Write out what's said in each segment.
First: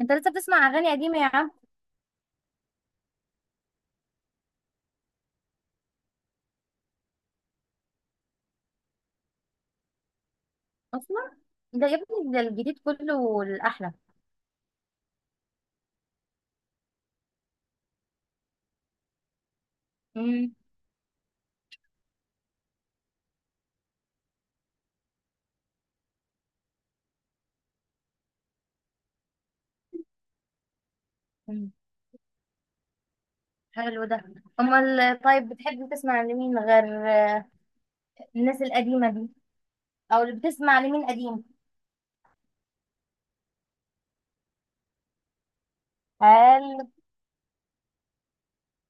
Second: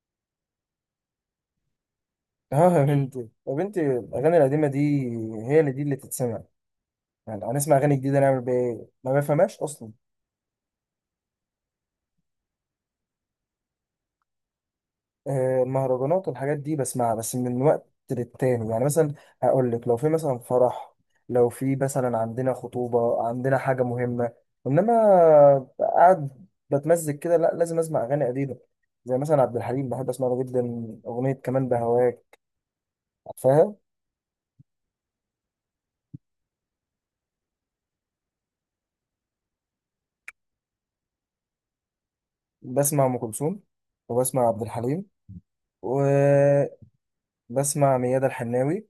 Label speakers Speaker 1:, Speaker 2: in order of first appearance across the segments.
Speaker 1: انت لسه بتسمع اغاني قديمه يا عم؟
Speaker 2: اه يا بنتي، يا بنتي الاغاني القديمه دي هي اللي تتسمع. يعني هنسمع اغاني جديده نعمل بيها ايه؟ ما بفهمهاش اصلا.
Speaker 1: اصلا. ده يا ابني، ده الجديد كله الاحلى.
Speaker 2: المهرجانات والحاجات دي بسمعها بس من وقت للتاني، يعني مثلا هقول لك لو في مثلا
Speaker 1: امم.
Speaker 2: فرح، لو في مثلا عندنا خطوبه، عندنا حاجه مهمه. انما قاعد بتمزج كده، لا، لازم اسمع اغاني قديمه. زي مثلا عبد الحليم بحب اسمع له جدا. اغنيه كمان
Speaker 1: أمم.
Speaker 2: بهواك، عارفاها؟
Speaker 1: حلو ده. امال طيب، بتحب تسمع لمين غير الناس القديمه دي؟ او اللي بتسمع لمين قديم؟
Speaker 2: بسمع ام كلثوم، وبسمع عبد الحليم، و
Speaker 1: هل
Speaker 2: بسمع ميادة الحناوي.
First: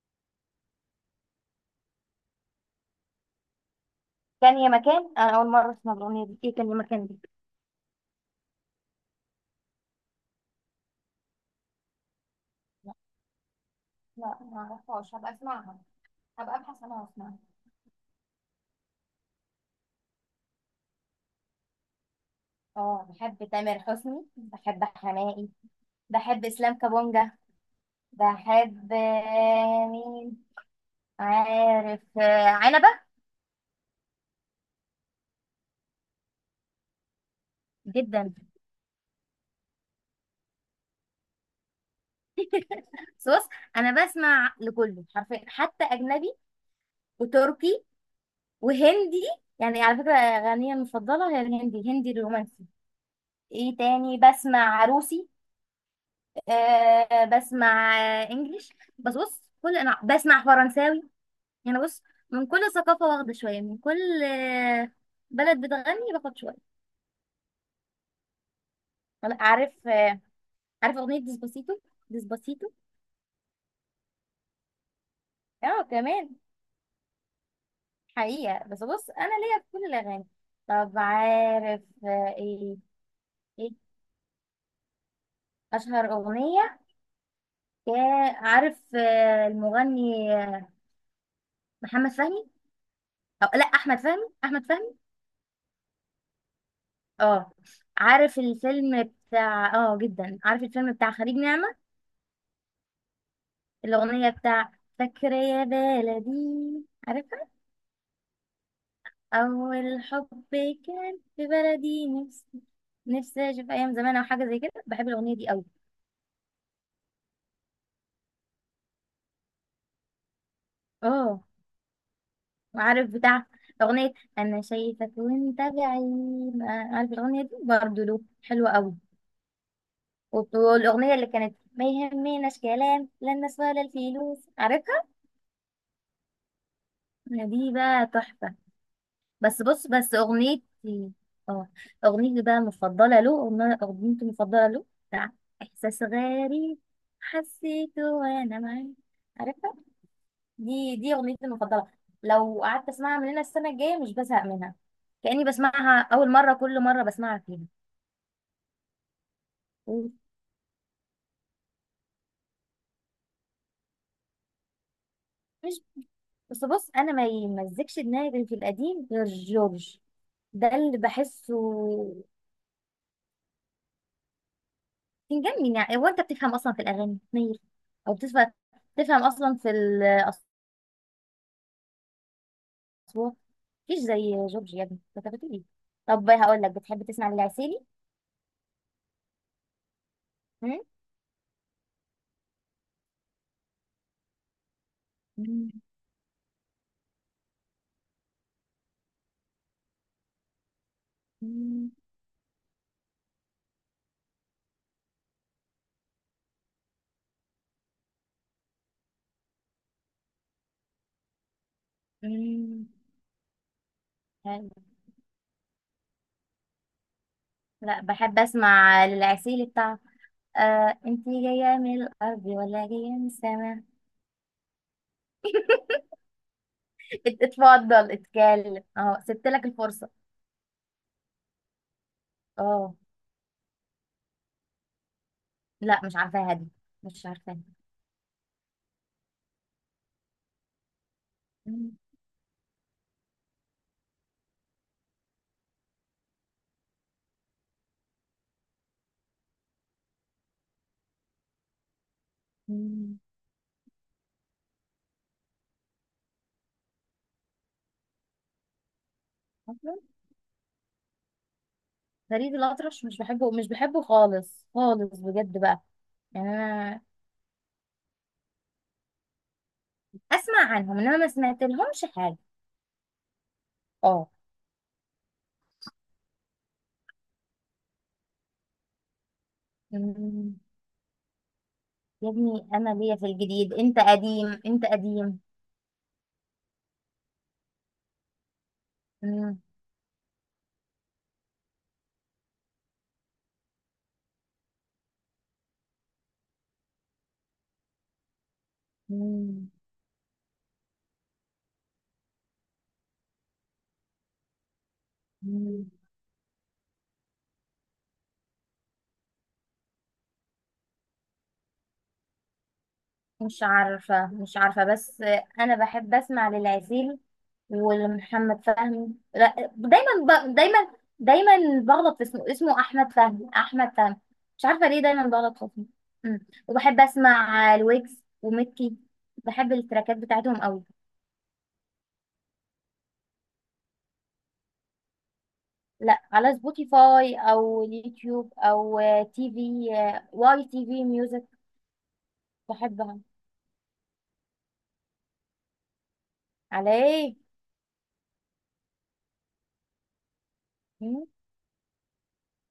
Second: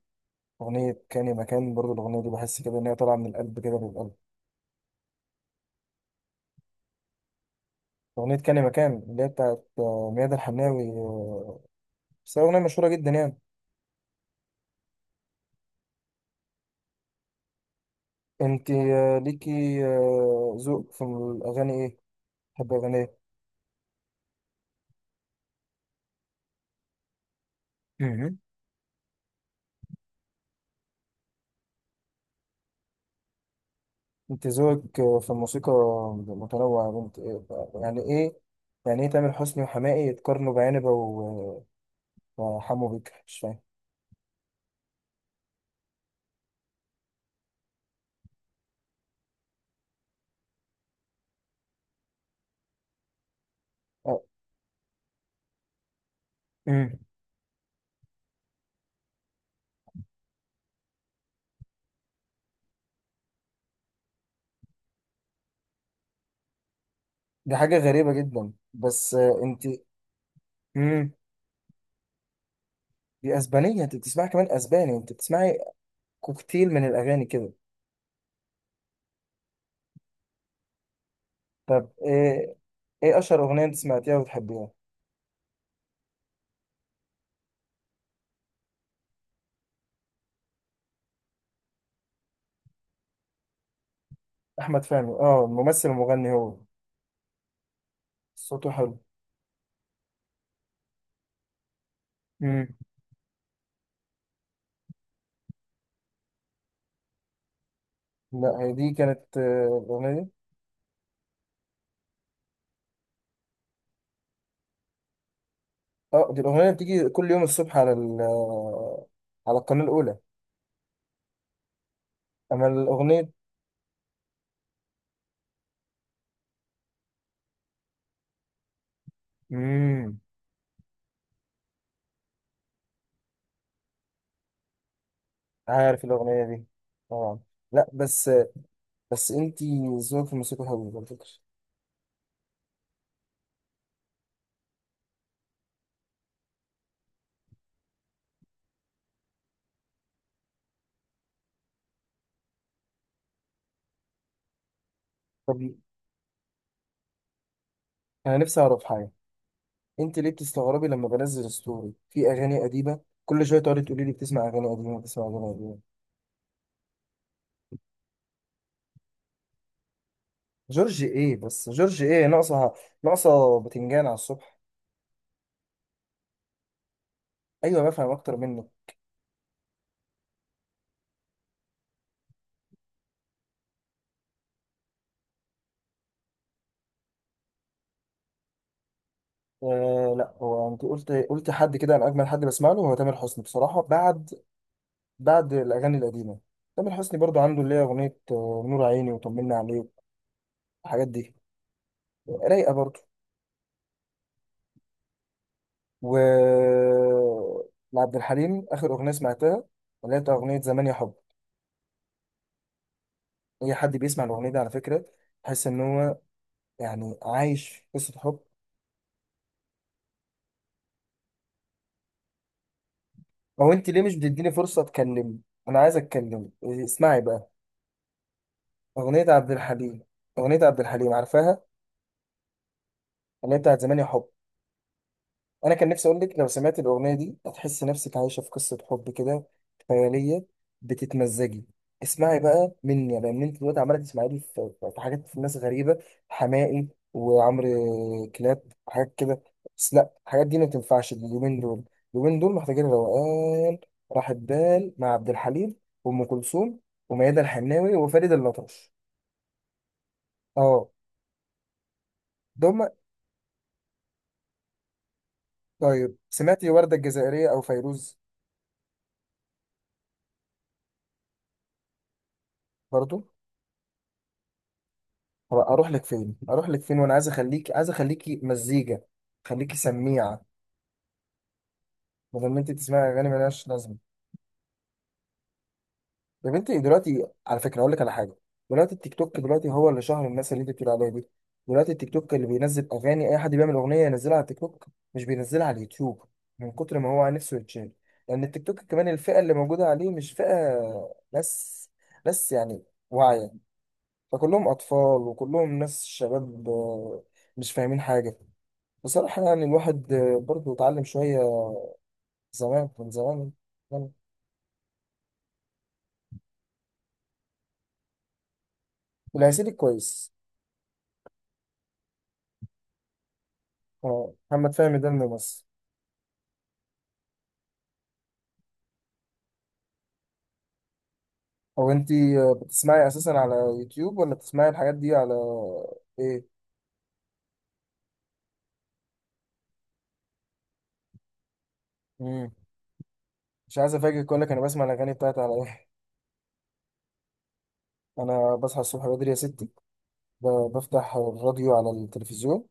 Speaker 2: أغنية كاني مكان برضو، الأغنية دي بحس كده إن هي طالعة من القلب كده للقلب.
Speaker 1: كان يا مكان، انا اول مره اسمع الاغنيه دي، ايه كان يا مكان دي؟
Speaker 2: أغنية كاني مكان اللي هي بتاعت ميادة الحناوي بس هي أغنية مشهورة
Speaker 1: لا،
Speaker 2: جدا يعني.
Speaker 1: لا، ما اعرفهاش، هبقى اسمعها. هبقى ابحث عنها واسمعها.
Speaker 2: أنت ليكي ذوق في الأغاني إيه؟ تحب أغاني
Speaker 1: اه،
Speaker 2: إيه؟
Speaker 1: بحب تامر حسني، بحب حماقي، بحب اسلام كابونجا،
Speaker 2: مهم.
Speaker 1: بحب مين، عارف عنبه.
Speaker 2: أنت ذوقك في الموسيقى متنوع يا بنت، إيه بقى؟ يعني
Speaker 1: جدا.
Speaker 2: إيه؟ يعني إيه تامر حسني وحماقي يتقارنوا بعنبة وحمو بيكا؟
Speaker 1: بس
Speaker 2: مش
Speaker 1: بص،
Speaker 2: فاهم.
Speaker 1: انا بسمع لكله حرفيا، حتى اجنبي وتركي وهندي. يعني على فكره، اغانيه المفضله هي الهندي، الهندي الرومانسي. ايه تاني؟
Speaker 2: آه،
Speaker 1: بسمع روسي.
Speaker 2: مم.
Speaker 1: بسمع انجليش. بس بص، كل انا بسمع فرنساوي. يعني بص، من كل ثقافه واخده شويه، من كل بلد بتغني باخد شويه.
Speaker 2: دي حاجة غريبة جدا، بس
Speaker 1: انا
Speaker 2: أنت...
Speaker 1: عارف، عارف اغنيه ديسباسيتو. ديسباسيتو.
Speaker 2: دي اسبانيه، انت بتسمعي كمان اسباني؟ انت بتسمعي
Speaker 1: اه كمان.
Speaker 2: كوكتيل من الاغاني كده.
Speaker 1: حقيقه، بس بص، انا ليا في كل الاغاني. طب عارف
Speaker 2: طب ايه؟
Speaker 1: ايه؟
Speaker 2: ايه اشهر اغنيه
Speaker 1: إيه؟
Speaker 2: انت سمعتيها وبتحبيها؟
Speaker 1: اشهر اغنيه. يا عارف المغني محمد فهمي، أو لا، احمد فهمي، احمد
Speaker 2: احمد
Speaker 1: فهمي.
Speaker 2: فهمي، اه ممثل ومغني هو.
Speaker 1: اه، عارف
Speaker 2: صوته حلو،
Speaker 1: الفيلم بتاع جدا، عارف الفيلم بتاع خليج نعمة؟
Speaker 2: امم.
Speaker 1: الاغنيه بتاع فاكرة يا بلدي، عارفها؟
Speaker 2: لا هي دي كانت
Speaker 1: اول
Speaker 2: الاغنيه
Speaker 1: حب،
Speaker 2: دي.
Speaker 1: كان في بلدي، نفسي. نفسي اشوف ايام زمان او حاجه زي كده، بحب الاغنيه دي قوي.
Speaker 2: اه دي الاغنيه اللي بتيجي كل يوم الصبح على ال على القناه الاولى.
Speaker 1: اه،
Speaker 2: اما
Speaker 1: وعارف
Speaker 2: الاغنيه...
Speaker 1: بتاع اغنيه انا شايفك وانت بعيد؟ عارف الاغنيه دي برضه له حلوه قوي.
Speaker 2: امم.
Speaker 1: والأغنية اللي كانت ما يهمناش كلام لا الناس ولا الفلوس، عارفها؟
Speaker 2: عارف الاغنيه دي، طبعا.
Speaker 1: دي
Speaker 2: لا
Speaker 1: بقى
Speaker 2: بس،
Speaker 1: تحفة.
Speaker 2: بس انت
Speaker 1: بس بص، بس
Speaker 2: ذوقك في الموسيقى حلو على
Speaker 1: أغنيتي.
Speaker 2: فكره.
Speaker 1: اه، أغنيتي بقى المفضلة له، أغنيتي المفضلة له بتاع إحساس غريب، حسيته وأنا معاك، عارفها؟ دي أغنيتي المفضلة. لو قعدت أسمعها من هنا السنة الجاية مش بزهق منها. كأني
Speaker 2: طب
Speaker 1: بسمعها أول مرة كل مرة بسمعها فيها.
Speaker 2: انا نفسي اعرف حاجه، انت ليه بتستغربي لما بنزل ستوري في اغاني قديمه؟ كل شويه تقعدي تقولي لي بتسمع اغاني قديمه، بتسمع اغاني قديمه.
Speaker 1: مش بس بص، أنا ما يمزكش دماغي في القديم غير جورج، ده اللي
Speaker 2: جورج ايه
Speaker 1: بحسه.
Speaker 2: بس؟ جورج ايه؟ ناقصه، ناقصه باتنجان على الصبح.
Speaker 1: بيجنن. يعني هو انت بتفهم اصلا في الاغاني منير؟
Speaker 2: ايوه، بفهم
Speaker 1: او
Speaker 2: اكتر
Speaker 1: بتفهم،
Speaker 2: منك.
Speaker 1: بتفهم اصلا في الاصوات؟ مفيش زي جورج، يا ابني انت بتقول ايه؟ طب هقول لك، بتحب تسمع للعسيلي؟
Speaker 2: آه لا، هو
Speaker 1: هم؟
Speaker 2: انت قلت حد كده، انا اجمل حد بسمع له هو تامر حسني بصراحه، بعد، بعد
Speaker 1: مم.
Speaker 2: الاغاني القديمه. تامر حسني برضو عنده اللي هي اغنيه نور عيني وطمنا عليك، الحاجات دي
Speaker 1: مم.
Speaker 2: رايقه برضو. و لعبد الحليم اخر اغنيه سمعتها اللي هي بتاع اغنيه زمان يا حب.
Speaker 1: مم.
Speaker 2: اي حد بيسمع الاغنيه دي على
Speaker 1: حلو.
Speaker 2: فكره تحس ان هو يعني عايش في
Speaker 1: لا،
Speaker 2: قصه
Speaker 1: بحب
Speaker 2: حب.
Speaker 1: اسمع للعسيلي بتاع انت جايه من الارض ولا جايه من
Speaker 2: هو
Speaker 1: السماء.
Speaker 2: انت ليه مش بتديني فرصه اتكلم؟ انا عايز اتكلم. إيه، اسمعي بقى.
Speaker 1: اتفضل اتكلم، اهو
Speaker 2: اغنيه
Speaker 1: سبت
Speaker 2: عبد
Speaker 1: لك
Speaker 2: الحليم،
Speaker 1: الفرصه.
Speaker 2: اغنيه عبد الحليم عارفاها؟
Speaker 1: اه.
Speaker 2: اللي هي بتاعت زمان يا حب. انا كان
Speaker 1: لا،
Speaker 2: نفسي
Speaker 1: مش
Speaker 2: اقول لك لو
Speaker 1: عارفاها دي،
Speaker 2: سمعت الاغنيه
Speaker 1: مش
Speaker 2: دي
Speaker 1: عارفاها.
Speaker 2: هتحس نفسك عايشه في قصه حب كده، خياليه، بتتمزجي.
Speaker 1: مم.
Speaker 2: اسمعي بقى مني، لان انت دلوقتي عماله تسمعي لي في حاجات، في ناس غريبه، حماقي وعمرو كلاب، حاجات كده. بس لا، الحاجات دي ما تنفعش اليومين دول. اليومين دول محتاجين
Speaker 1: مم.
Speaker 2: روقان، راحه بال مع عبد الحليم وام كلثوم وميادة الحناوي وفريد الأطرش، اه.
Speaker 1: فريد
Speaker 2: دول،
Speaker 1: الأطرش، مش بحبه، مش بحبه، خالص خالص، بجد بقى.
Speaker 2: طيب
Speaker 1: يعني
Speaker 2: سمعتي وردة
Speaker 1: أنا
Speaker 2: الجزائرية أو فيروز؟
Speaker 1: أسمع عنهم إنما ما سمعت لهمش حاجة.
Speaker 2: برضو.
Speaker 1: اه.
Speaker 2: هو اروح لك فين؟ اروح لك فين وانا عايز اخليك، عايز اخليكي مزيكا، خليكي سميعه؟
Speaker 1: أمم. يا
Speaker 2: بدل ما
Speaker 1: ابني
Speaker 2: انت
Speaker 1: أنا
Speaker 2: تسمعي
Speaker 1: ليا في
Speaker 2: اغاني ملهاش
Speaker 1: الجديد،
Speaker 2: لازمه.
Speaker 1: أنت قديم، أنت قديم.
Speaker 2: يا بنتي دلوقتي على فكره اقول لك على حاجه، دلوقتي التيك توك،
Speaker 1: أمم.
Speaker 2: دلوقتي هو اللي شهر الناس اللي انت بتقول عليها دي. دلوقتي التيك توك اللي بينزل اغاني، اي حد بيعمل اغنيه ينزلها على التيك توك، مش بينزلها على اليوتيوب، من كتر ما هو نفسه يتشال. لان التيك توك كمان الفئه اللي
Speaker 1: أمم.
Speaker 2: موجوده عليه مش فئه ناس، ناس يعني واعيه. فكلهم اطفال وكلهم
Speaker 1: أمم.
Speaker 2: ناس شباب مش فاهمين حاجه. بصراحة يعني الواحد برضه اتعلم شوية زمان من زمان،
Speaker 1: مش
Speaker 2: يعني.
Speaker 1: عارفة، مش عارفة، بس أنا بحب أسمع للعسيل ولمحمد فهمي،
Speaker 2: والهسيلي
Speaker 1: لا دايما.
Speaker 2: كويس.
Speaker 1: دايما، دايما، بغلط في اسمه، اسمه أحمد فهمي، أحمد فهمي. مش
Speaker 2: محمد
Speaker 1: عارفة
Speaker 2: فهمي
Speaker 1: ليه
Speaker 2: ده
Speaker 1: دايما بغلط
Speaker 2: الممثل.
Speaker 1: في اسمه. أمم. وبحب أسمع الويجز وميكي، بحب التراكات بتاعتهم قوي.
Speaker 2: هو انت بتسمعي اساسا على يوتيوب ولا بتسمعي الحاجات دي على
Speaker 1: لا، على
Speaker 2: ايه؟
Speaker 1: سبوتيفاي أو اليوتيوب أو تي في، واي تي في ميوزك،
Speaker 2: مم.
Speaker 1: بحبها.
Speaker 2: مش عايز افاجئك، اقول لك انا بسمع الاغاني بتاعتي على ايه؟
Speaker 1: على إيه؟
Speaker 2: انا بصحى الصبح بدري يا ستي، بفتح
Speaker 1: أمم.
Speaker 2: الراديو على التلفزيون،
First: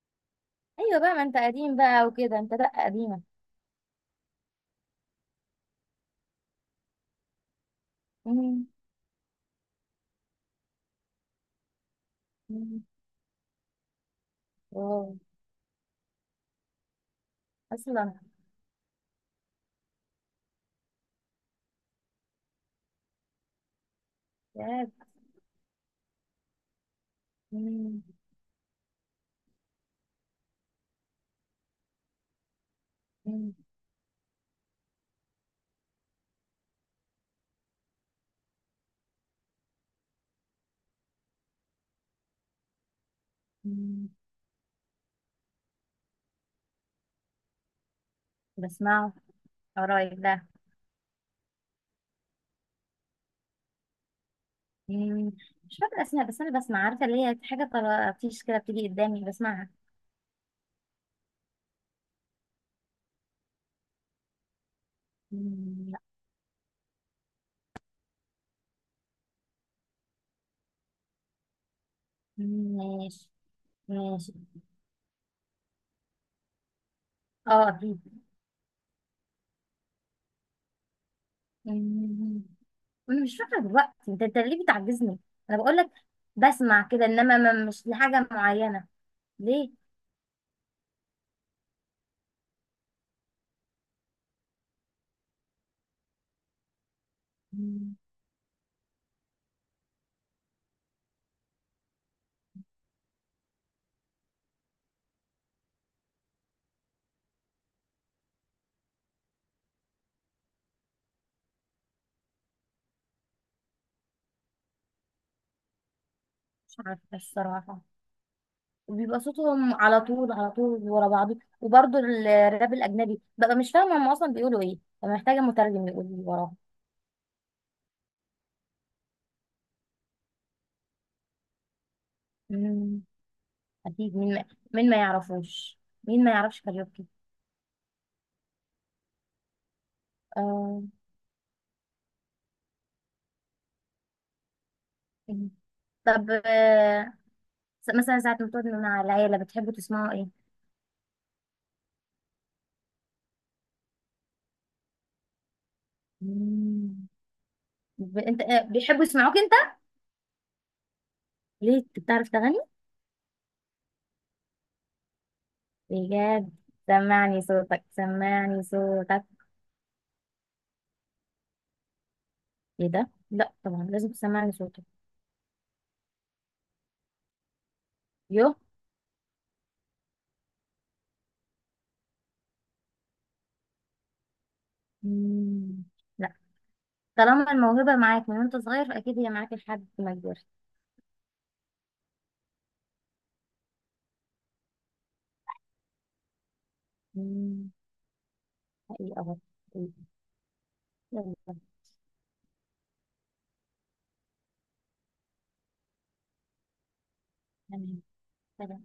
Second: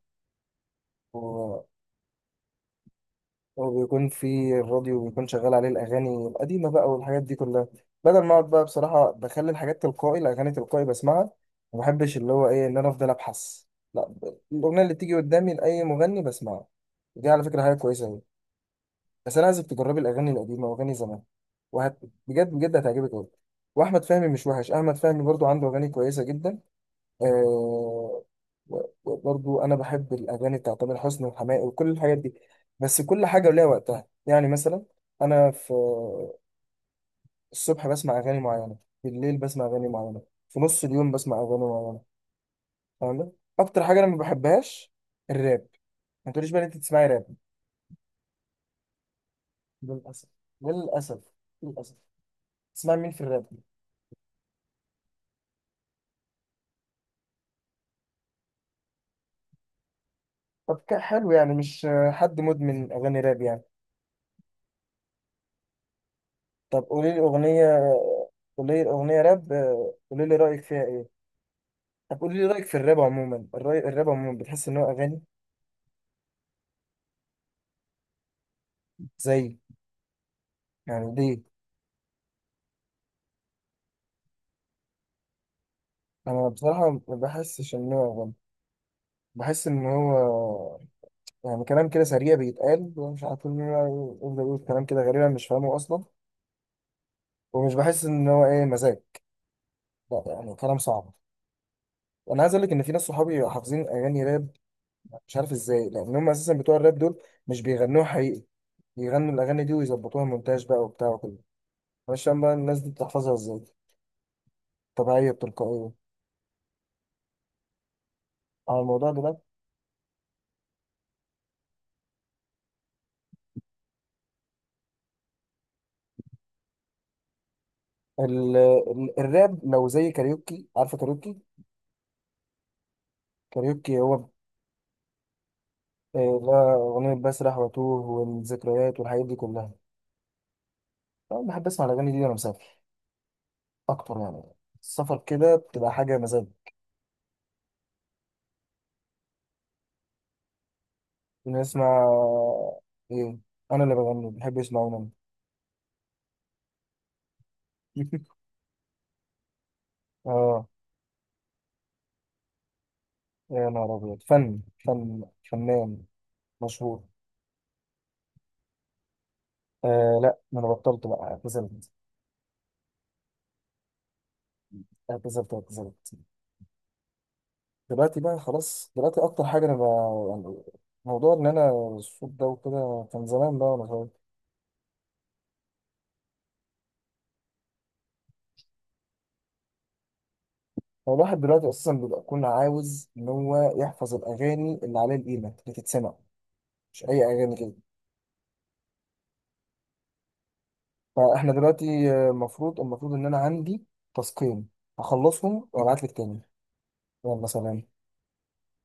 Speaker 1: أيوة بقى، ما أنت قديم بقى وكده، أنت لأ، قديمة.
Speaker 2: وبيكون في الراديو بيكون شغال عليه الأغاني القديمة بقى والحاجات دي كلها. بدل ما أقعد بقى بصراحة بخلي الحاجات تلقائي، الأغاني تلقائي بسمعها. ما بحبش اللي هو إيه إن
Speaker 1: أمم.
Speaker 2: أنا أفضل أبحث، لا، الأغنية اللي
Speaker 1: واو.
Speaker 2: بتيجي قدامي لأي مغني بسمعها. دي على فكرة حاجة كويسة
Speaker 1: اصلا.
Speaker 2: أوي. بس أنا عايزك تجربي الأغاني القديمة وأغاني زمان، وهت بجد بجد هتعجبك أوي. وأحمد فهمي مش وحش،
Speaker 1: ياه.
Speaker 2: أحمد فهمي برضو عنده أغاني كويسة جدا،
Speaker 1: مم.
Speaker 2: آه. وبرضو انا بحب الاغاني بتاعت تامر حسني وحماقي وكل الحاجات دي. بس كل حاجه
Speaker 1: مم.
Speaker 2: وليها وقتها، يعني مثلا انا في الصبح بسمع اغاني معينه، بالليل بسمع اغاني معينه، في نص اليوم بسمع اغاني معينه، فاهم؟ اكتر حاجه انا
Speaker 1: مم.
Speaker 2: ما بحبهاش الراب. ما تقوليش بقى إن انت تسمعي راب.
Speaker 1: بسمعه، قرايب
Speaker 2: للاسف،
Speaker 1: ده.
Speaker 2: للاسف، للاسف. تسمعي مين في الراب؟
Speaker 1: مم. مش فاكره اسمها، بس انا بسمع، عارفه اللي هي حاجه طرطيش كده بتيجي قدامي بسمعها.
Speaker 2: طب حلو يعني، مش حد مدمن اغاني راب يعني.
Speaker 1: مم. لا.
Speaker 2: طب قولي لي اغنيه، قولي لي اغنيه راب، قولي لي رايك فيها ايه. طب قولي لي رأيك في
Speaker 1: مم.
Speaker 2: الراب
Speaker 1: ماشي.
Speaker 2: عموما، الرأي الراب
Speaker 1: ماشي.
Speaker 2: عموما بتحس إن هو أغاني
Speaker 1: اه، اكيد.
Speaker 2: زي... يعني ليه؟
Speaker 1: مم. انا مش فاكره دلوقتي، انت ليه بتعجزني؟ انا بقول لك
Speaker 2: أنا
Speaker 1: بسمع
Speaker 2: بصراحة
Speaker 1: كده،
Speaker 2: ما
Speaker 1: انما ما
Speaker 2: بحسش
Speaker 1: مش
Speaker 2: إن هو
Speaker 1: لحاجه
Speaker 2: أغاني.
Speaker 1: معينه.
Speaker 2: بحس
Speaker 1: ليه.
Speaker 2: إن هو يعني كلام كده سريع بيتقال، ومش عارف مين يقعد يقول كلام كده غريبا مش فاهمه أصلا. ومش
Speaker 1: مم.
Speaker 2: بحس إن هو إيه، مزاج. لا يعني كلام صعب. أنا عايز أقول لك إن في ناس صحابي حافظين أغاني راب، مش عارف إزاي، لأن هم أساسا بتوع الراب دول مش بيغنوها حقيقي، بيغنوا الأغاني دي ويظبطوها مونتاج بقى وبتاع وكده. مش فاهم بقى الناس دي بتحفظها إزاي، طبيعية بتلقائية،
Speaker 1: مش عارفه الصراحه.
Speaker 2: على الموضوع
Speaker 1: بيبقى
Speaker 2: ده.
Speaker 1: صوتهم على طول على طول ورا بعضه، وبرضه الراب الاجنبي ببقى مش فاهمه هم اصلا بيقولوا ايه، ببقى محتاجه مترجم يقول لي وراهم.
Speaker 2: الراب لو زي كاريوكي، عارفه كاريوكي؟
Speaker 1: مم.
Speaker 2: كاريوكي هو
Speaker 1: اكيد، مين ما يعرفوش مين ما يعرفش
Speaker 2: لا،
Speaker 1: كاريوكي.
Speaker 2: اغنيه بسرح واتوه والذكريات والحاجات دي كلها.
Speaker 1: آه.
Speaker 2: انا بحب اسمع الاغاني دي وانا مسافر اكتر، يعني السفر
Speaker 1: مم.
Speaker 2: كده بتبقى حاجه
Speaker 1: طب
Speaker 2: مزاج.
Speaker 1: مثلا ساعه ما تقعدوا مع العيله بتحبوا تسمعوا ايه؟
Speaker 2: إني اسمع ايه؟ انا اللي بغني، بحب اسمع انا.
Speaker 1: مم. انت بيحبوا يسمعوك انت؟
Speaker 2: اه
Speaker 1: ليه انت بتعرف تغني؟
Speaker 2: يا نهار ابيض، فن فن فنان
Speaker 1: بجد؟
Speaker 2: مشهور.
Speaker 1: سمعني صوتك، سمعني صوتك.
Speaker 2: آه لا، ما انا بطلت بقى، اعتزلت،
Speaker 1: ايه ده، لا طبعا، لازم تسمعني صوتك.
Speaker 2: اعتزلت، اعتزلت. دلوقتي بقى
Speaker 1: يو.
Speaker 2: خلاص، دلوقتي اكتر حاجه انا بقى يعني موضوع ان انا الصوت ده وكده كان زمان بقى وانا صغير.
Speaker 1: مم. طالما الموهبة معاك من وانت صغير فأكيد هي معاك لحد ما كبرت.
Speaker 2: هو الواحد دلوقتي اساسا بيبقى كل عاوز ان هو يحفظ الاغاني اللي عليها القيمه اللي تتسمع، مش اي اغاني
Speaker 1: مم.
Speaker 2: كده.
Speaker 1: حقيقة برضه. حقيقة.
Speaker 2: فاحنا
Speaker 1: يلا.
Speaker 2: دلوقتي المفروض ان انا عندي تاسكين، هخلصهم وابعت لك تاني. يلا سلام.
Speaker 1: تمام. سلام.